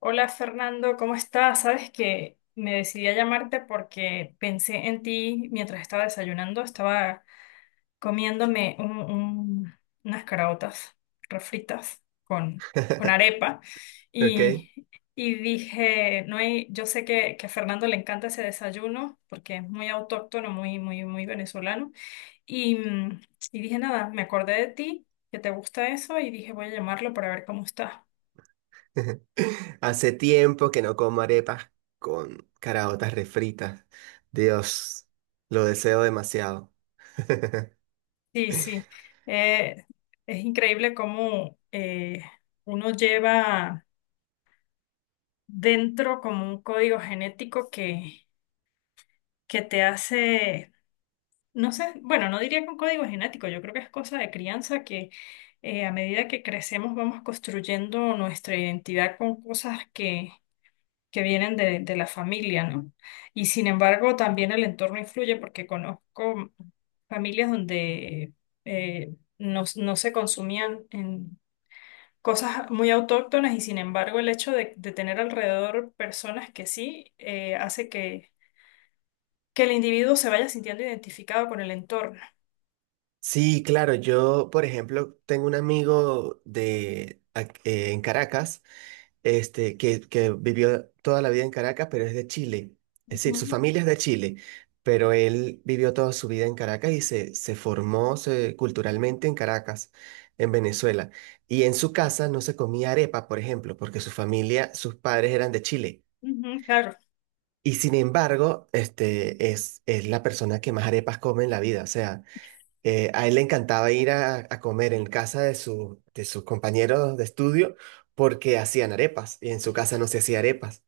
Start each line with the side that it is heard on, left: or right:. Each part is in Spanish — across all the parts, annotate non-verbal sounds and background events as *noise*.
left: Hola Fernando, ¿cómo estás? Sabes que me decidí a llamarte porque pensé en ti mientras estaba desayunando, estaba comiéndome unas caraotas refritas con
right: *laughs*
left: arepa
right: Ok.
left: y, y dije, no hay, yo sé que a Fernando le encanta ese desayuno porque es muy autóctono, muy, muy, muy venezolano y, mm, y dije, nada, me acordé de ti, que te gusta eso y dije, voy a llamarlo para ver cómo estás.
right: *laughs* Hace tiempo que no como arepas con caraotas refritas. Dios, lo deseo demasiado. *laughs*
left: Sí, sí. Eh, es increíble cómo uno lleva dentro como un código genético que te hace, no sé, bueno, no diría que un código genético, yo creo que es cosa de crianza que a medida que crecemos vamos construyendo nuestra identidad con cosas que vienen de la familia, ¿no? Y sin embargo, también el entorno influye porque conozco familias donde no se consumían en cosas muy autóctonas y sin embargo el hecho de tener alrededor personas que sí hace que el individuo se vaya sintiendo identificado con el entorno.
right: Sí, claro, yo, por ejemplo, tengo un amigo en Caracas este, que vivió toda la vida en Caracas, pero es de Chile. Es decir, su
left: Ujú.
right: familia es de Chile, pero él vivió toda su vida en Caracas y se formó culturalmente en Caracas, en Venezuela. Y en su casa no se comía arepa, por ejemplo, porque su familia, sus padres eran de Chile.
left: Ujú, claro.
right: Y sin embargo, este es la persona que más arepas come en la vida. O sea, a él le encantaba ir a comer en casa de sus compañeros de estudio porque hacían arepas y en su casa no se hacía arepas.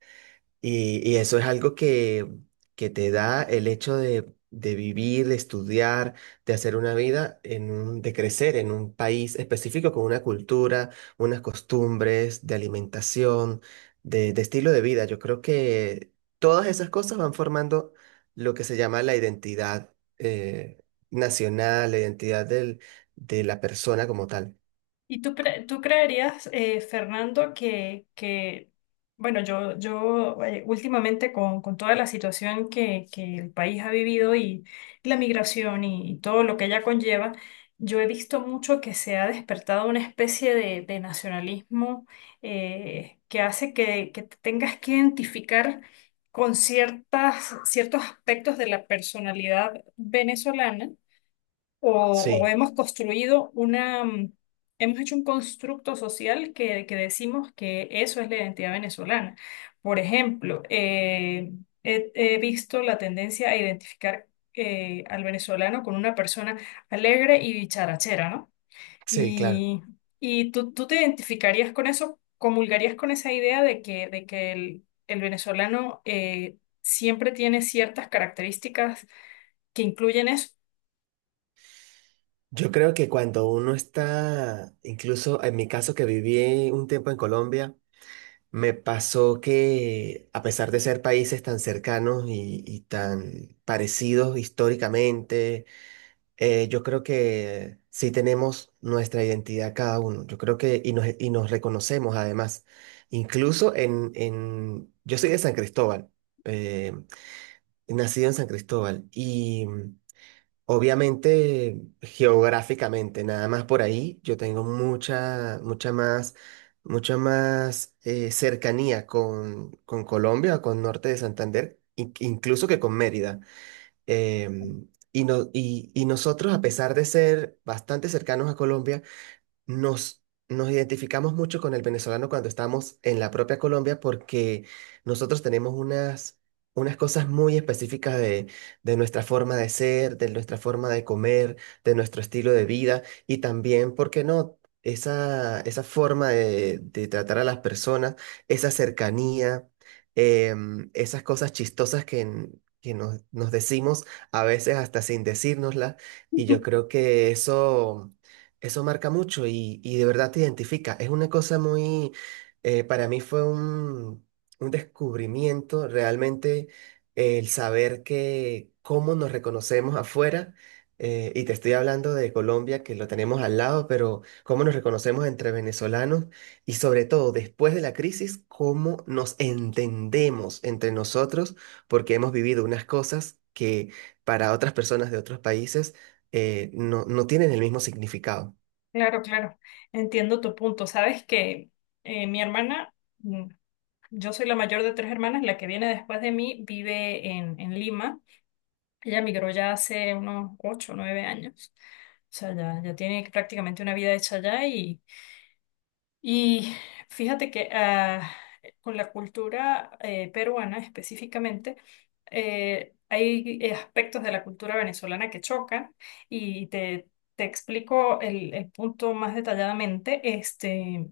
right: Y eso es algo que te da el hecho de vivir, de estudiar, de hacer una vida, de crecer en un país específico con una cultura, unas costumbres, de alimentación, de estilo de vida. Yo creo que todas esas cosas van formando lo que se llama la identidad nacional, la identidad de la persona como tal.
left: ¿Y tú, tú creerías, Fernando, bueno, yo últimamente con toda la situación que el país ha vivido y la migración y todo lo que ella conlleva, yo he visto mucho que se ha despertado una especie de nacionalismo que hace que te tengas que identificar con ciertos aspectos de la personalidad venezolana o
right: Sí,
left: hemos construido una, hemos hecho un constructo social que decimos que eso es la identidad venezolana. Por ejemplo, he visto la tendencia a identificar al venezolano con una persona alegre y bicharachera, ¿no?
right: sí, claro.
left: Y, y tú, tú te identificarías con eso, comulgarías con esa idea de que el venezolano siempre tiene ciertas características que incluyen eso.
right: Yo creo que cuando uno está, incluso en mi caso que viví un tiempo en Colombia, me pasó que a pesar de ser países tan cercanos y tan parecidos históricamente, yo creo que sí tenemos nuestra identidad cada uno. Yo creo que y nos reconocemos además. Incluso yo soy de San Cristóbal, eh, nacido en San Cristóbal. Obviamente, geográficamente, nada más por ahí, yo tengo mucha más cercanía con Colombia, con Norte de Santander, incluso que con Mérida. Y nosotros, a pesar de ser bastante cercanos a Colombia, nos, nos identificamos mucho con el venezolano cuando estamos en la propia Colombia porque nosotros tenemos unas cosas muy específicas de nuestra forma de ser, de nuestra forma de comer, de nuestro estilo de vida y también, ¿por qué no? Esa forma de tratar a las personas, esa cercanía, esas cosas chistosas que nos decimos a veces hasta sin decírnoslas y yo
left: *laughs*
right: creo que eso... Eso marca mucho y de verdad te identifica. Es una cosa muy, para mí fue un descubrimiento realmente el saber que cómo nos reconocemos afuera, y te estoy hablando de Colombia, que lo tenemos al lado, pero cómo nos reconocemos entre venezolanos y sobre todo después de la crisis, cómo nos entendemos entre nosotros, porque hemos vivido unas cosas que para otras personas de otros países no tienen el mismo significado.
left: Claro, claro, entiendo tu punto. Sabes que mi hermana, mm, yo soy la mayor de tres hermanas, la que viene después de mí vive en Lima. Ella migró ya hace unos 8 o 9 años. O sea, ya, ya tiene prácticamente una vida hecha allá y fíjate que con la cultura peruana específicamente, hay aspectos de la cultura venezolana que chocan y te explico el punto más detalladamente. Este,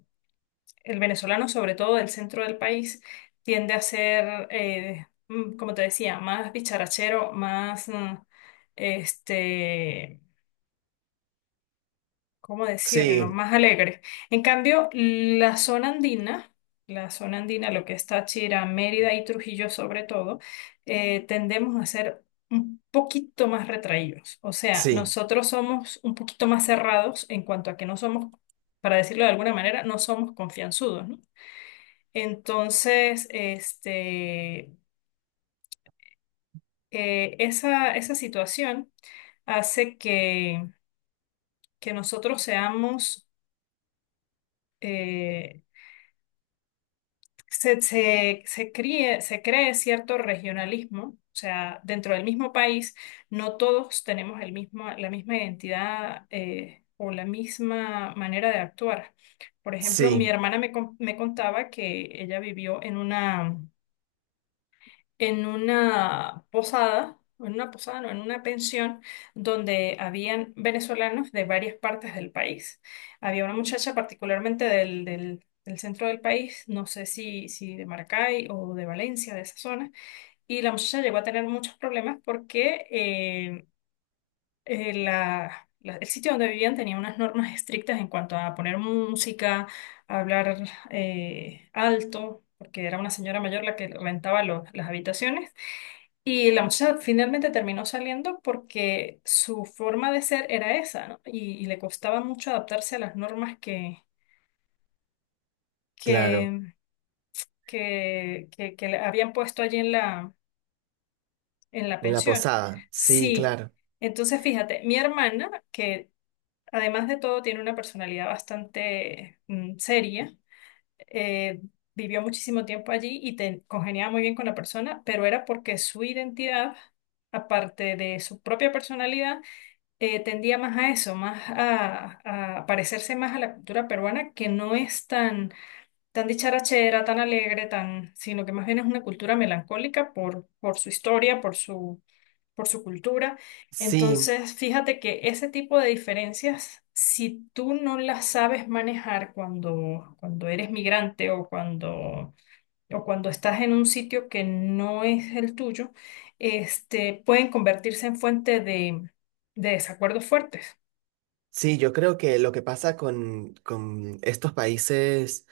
left: el venezolano, sobre todo del centro del país, tiende a ser, como te decía, más bicharachero, más... Este, ¿cómo decirlo?,
right: Sí,
left: más alegre. En cambio, la zona andina, lo que es Táchira, Mérida y Trujillo sobre todo, tendemos a ser un poquito más retraídos. O sea,
right: sí,
left: nosotros somos un poquito más cerrados en cuanto a que no somos, para decirlo de alguna manera, no somos confianzudos, ¿no? Entonces, este, esa, esa situación hace que nosotros seamos... eh, se se cree cierto regionalismo, o sea, dentro del mismo país, no todos tenemos el mismo, la misma identidad o la misma manera de actuar. Por ejemplo, mi
right: sí,
left: hermana me, me contaba que ella vivió en una posada, en una posada, no, en una pensión donde habían venezolanos de varias partes del país. Había una muchacha particularmente del, del centro del país, no sé si, si de Maracay o de Valencia, de esa zona, y la muchacha llegó a tener muchos problemas porque el sitio donde vivían tenía unas normas estrictas en cuanto a poner música, a hablar alto, porque era una señora mayor la que rentaba las habitaciones y la muchacha finalmente terminó saliendo porque su forma de ser era esa, ¿no? Y le costaba mucho adaptarse a las normas
right: claro.
left: que, que le habían puesto allí en la
right: En la
left: pensión.
right: posada, sí,
left: Sí,
right: claro.
left: entonces fíjate, mi hermana, que además de todo tiene una personalidad bastante seria, eh, vivió muchísimo tiempo allí y te, congeniaba muy bien con la persona, pero era porque su identidad, aparte de su propia personalidad, tendía más a eso, más a parecerse más a la cultura peruana, que no es tan, tan dicharachera, tan alegre, tan, sino que más bien es una cultura melancólica por su historia, por su cultura.
right: Sí,
left: Entonces, fíjate que ese tipo de diferencias, si tú no las sabes manejar cuando, cuando eres migrante o cuando estás en un sitio que no es el tuyo, este, pueden convertirse en fuente de desacuerdos fuertes.
right: sí, yo creo que lo que pasa con estos países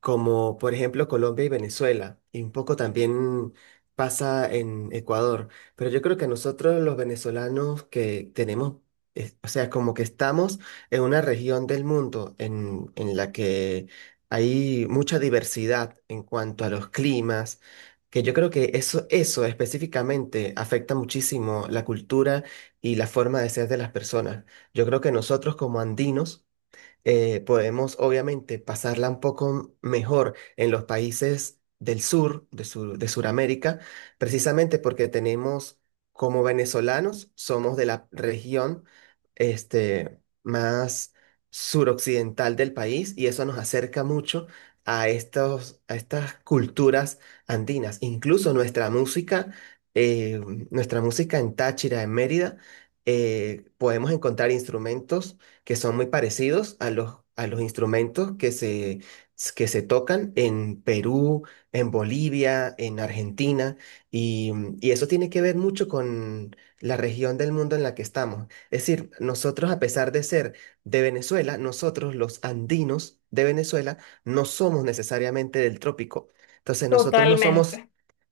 right: como por ejemplo Colombia y Venezuela, y un poco también pasa en Ecuador, pero yo creo que nosotros los venezolanos que tenemos, o sea, como que estamos en una región del mundo en la que hay mucha diversidad en cuanto a los climas, que yo creo que eso específicamente afecta muchísimo la cultura y la forma de ser de las personas. Yo creo que nosotros como andinos podemos obviamente pasarla un poco mejor en los países del sur, de Sudamérica, precisamente porque tenemos, como venezolanos, somos de la región este, más suroccidental del país y eso nos acerca mucho a estas culturas andinas. Incluso eh, nuestra música en Táchira, en Mérida, podemos encontrar instrumentos que son muy parecidos a los instrumentos que se tocan en Perú, en Bolivia, en Argentina, y, y eso tiene que ver mucho con la región del mundo en la que estamos. Es decir, nosotros, a pesar de ser de Venezuela, nosotros los andinos de Venezuela no somos necesariamente del trópico. Entonces, nosotros no
left: Totalmente,
right: somos...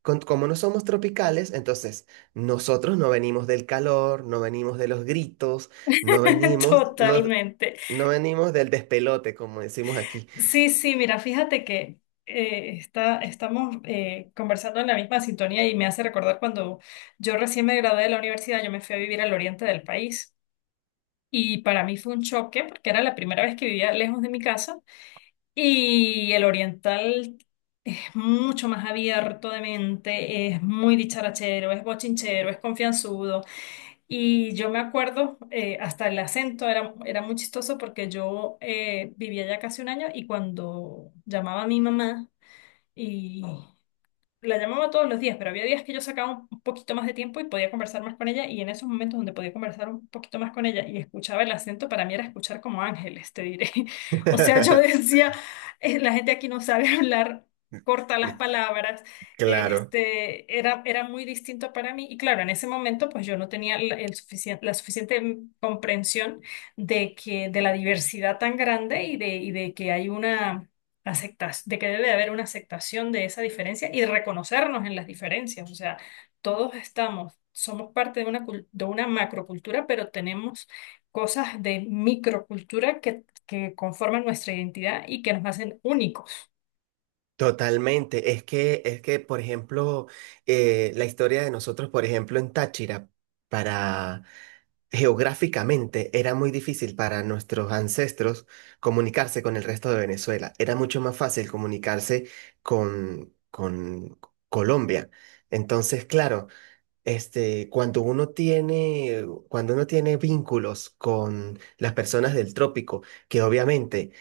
right: Como no somos tropicales, entonces nosotros no venimos del calor, no venimos de los gritos, no
left: *laughs*
right: venimos, no,
left: totalmente.
right: no venimos del despelote, como decimos aquí.
left: Sí, sí, mira, fíjate que estamos conversando en la misma sintonía y me hace recordar cuando yo recién me gradué de la universidad, yo me fui a vivir al oriente del país y para mí fue un choque porque era la primera vez que vivía lejos de mi casa y el oriental es mucho más abierto de mente, es muy dicharachero, es bochinchero, es confianzudo. Y yo me acuerdo, hasta el acento era, era muy chistoso porque yo vivía ya casi un año y cuando llamaba a mi mamá y, la llamaba todos los días, pero había días que yo sacaba un poquito más de tiempo y podía conversar más con ella, y en esos momentos donde podía conversar un poquito más con ella y escuchaba el acento, para mí era escuchar como ángeles, te diré. *laughs* O sea, yo
right: *laughs*
left: decía, La gente aquí no sabe *laughs* hablar, corta las palabras."
right: Claro,
left: Este, era, era muy distinto para mí y claro, en ese momento pues yo no tenía la, el la suficiente comprensión de que de la diversidad tan grande y de que hay una de que debe de haber una aceptación de esa diferencia y reconocernos en las diferencias. O sea, todos estamos, somos parte de una, de una macrocultura, pero tenemos cosas de microcultura que conforman nuestra identidad y que nos hacen únicos.
right: totalmente. Es que, por ejemplo, la historia de nosotros, por ejemplo, en Táchira, para geográficamente era muy difícil para nuestros ancestros comunicarse con el resto de Venezuela. Era mucho más fácil comunicarse con Colombia. Entonces, claro. Este, cuando uno tiene vínculos con las personas del trópico, que obviamente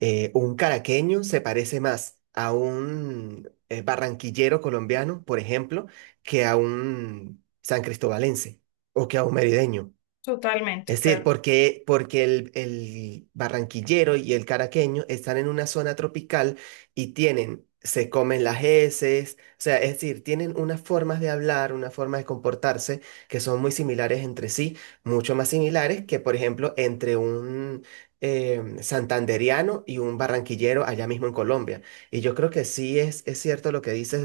right: un caraqueño se parece más a un barranquillero colombiano, por ejemplo, que a un san cristobalense o que a un merideño.
left: Totalmente,
right: Es decir,
left: claro.
right: porque el barranquillero y el caraqueño están en una zona tropical y tienen, se comen las heces, o sea, es decir, tienen unas formas de hablar, una forma de comportarse que son muy similares entre sí, mucho más similares que, por ejemplo, entre un santanderiano y un barranquillero allá mismo en Colombia. Y yo creo que sí es cierto lo que dices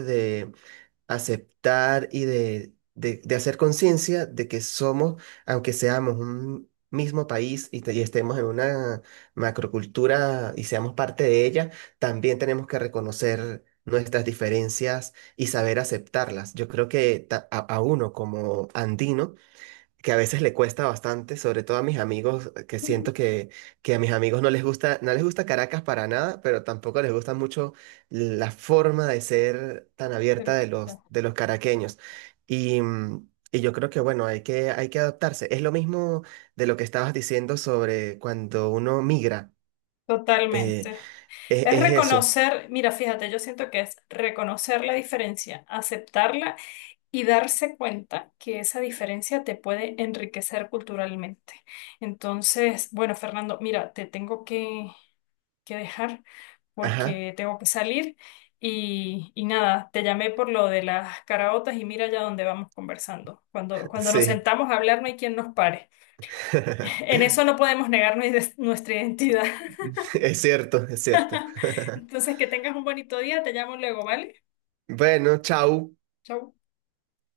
right: aceptar y de hacer conciencia de que somos, aunque seamos un mismo país y estemos en una macrocultura y seamos parte de ella, también tenemos que reconocer nuestras diferencias y saber aceptarlas. Yo creo que a uno como andino, que a veces le cuesta bastante, sobre todo a mis amigos, que siento que a mis amigos no les gusta, no les gusta Caracas para nada, pero tampoco les gusta mucho la forma de ser tan abierta
left: Pero
right: de los caraqueños. Y yo creo que, bueno, hay que adaptarse. Es lo mismo de lo que estabas diciendo sobre cuando uno migra. eh,
left: Totalmente.
right: es,
left: Es
right: es eso.
left: reconocer, mira, fíjate, yo siento que es reconocer la diferencia, aceptarla y darse cuenta que esa diferencia te puede enriquecer culturalmente. Entonces, bueno, Fernando, mira, te tengo que dejar
right: Ajá,
left: porque tengo que salir y nada, te llamé por lo de las caraotas y mira ya dónde vamos conversando. Cuando, cuando nos
right: sí.
left: sentamos a hablar no hay quien nos pare. *laughs*
right: *laughs*
left: En eso no podemos negar nuestra identidad.
right: Es cierto, es cierto.
left: *laughs*
right: *laughs*
left: Entonces, que tengas un bonito día, te llamo luego, ¿vale?
right: Bueno, chau.
left: Chau.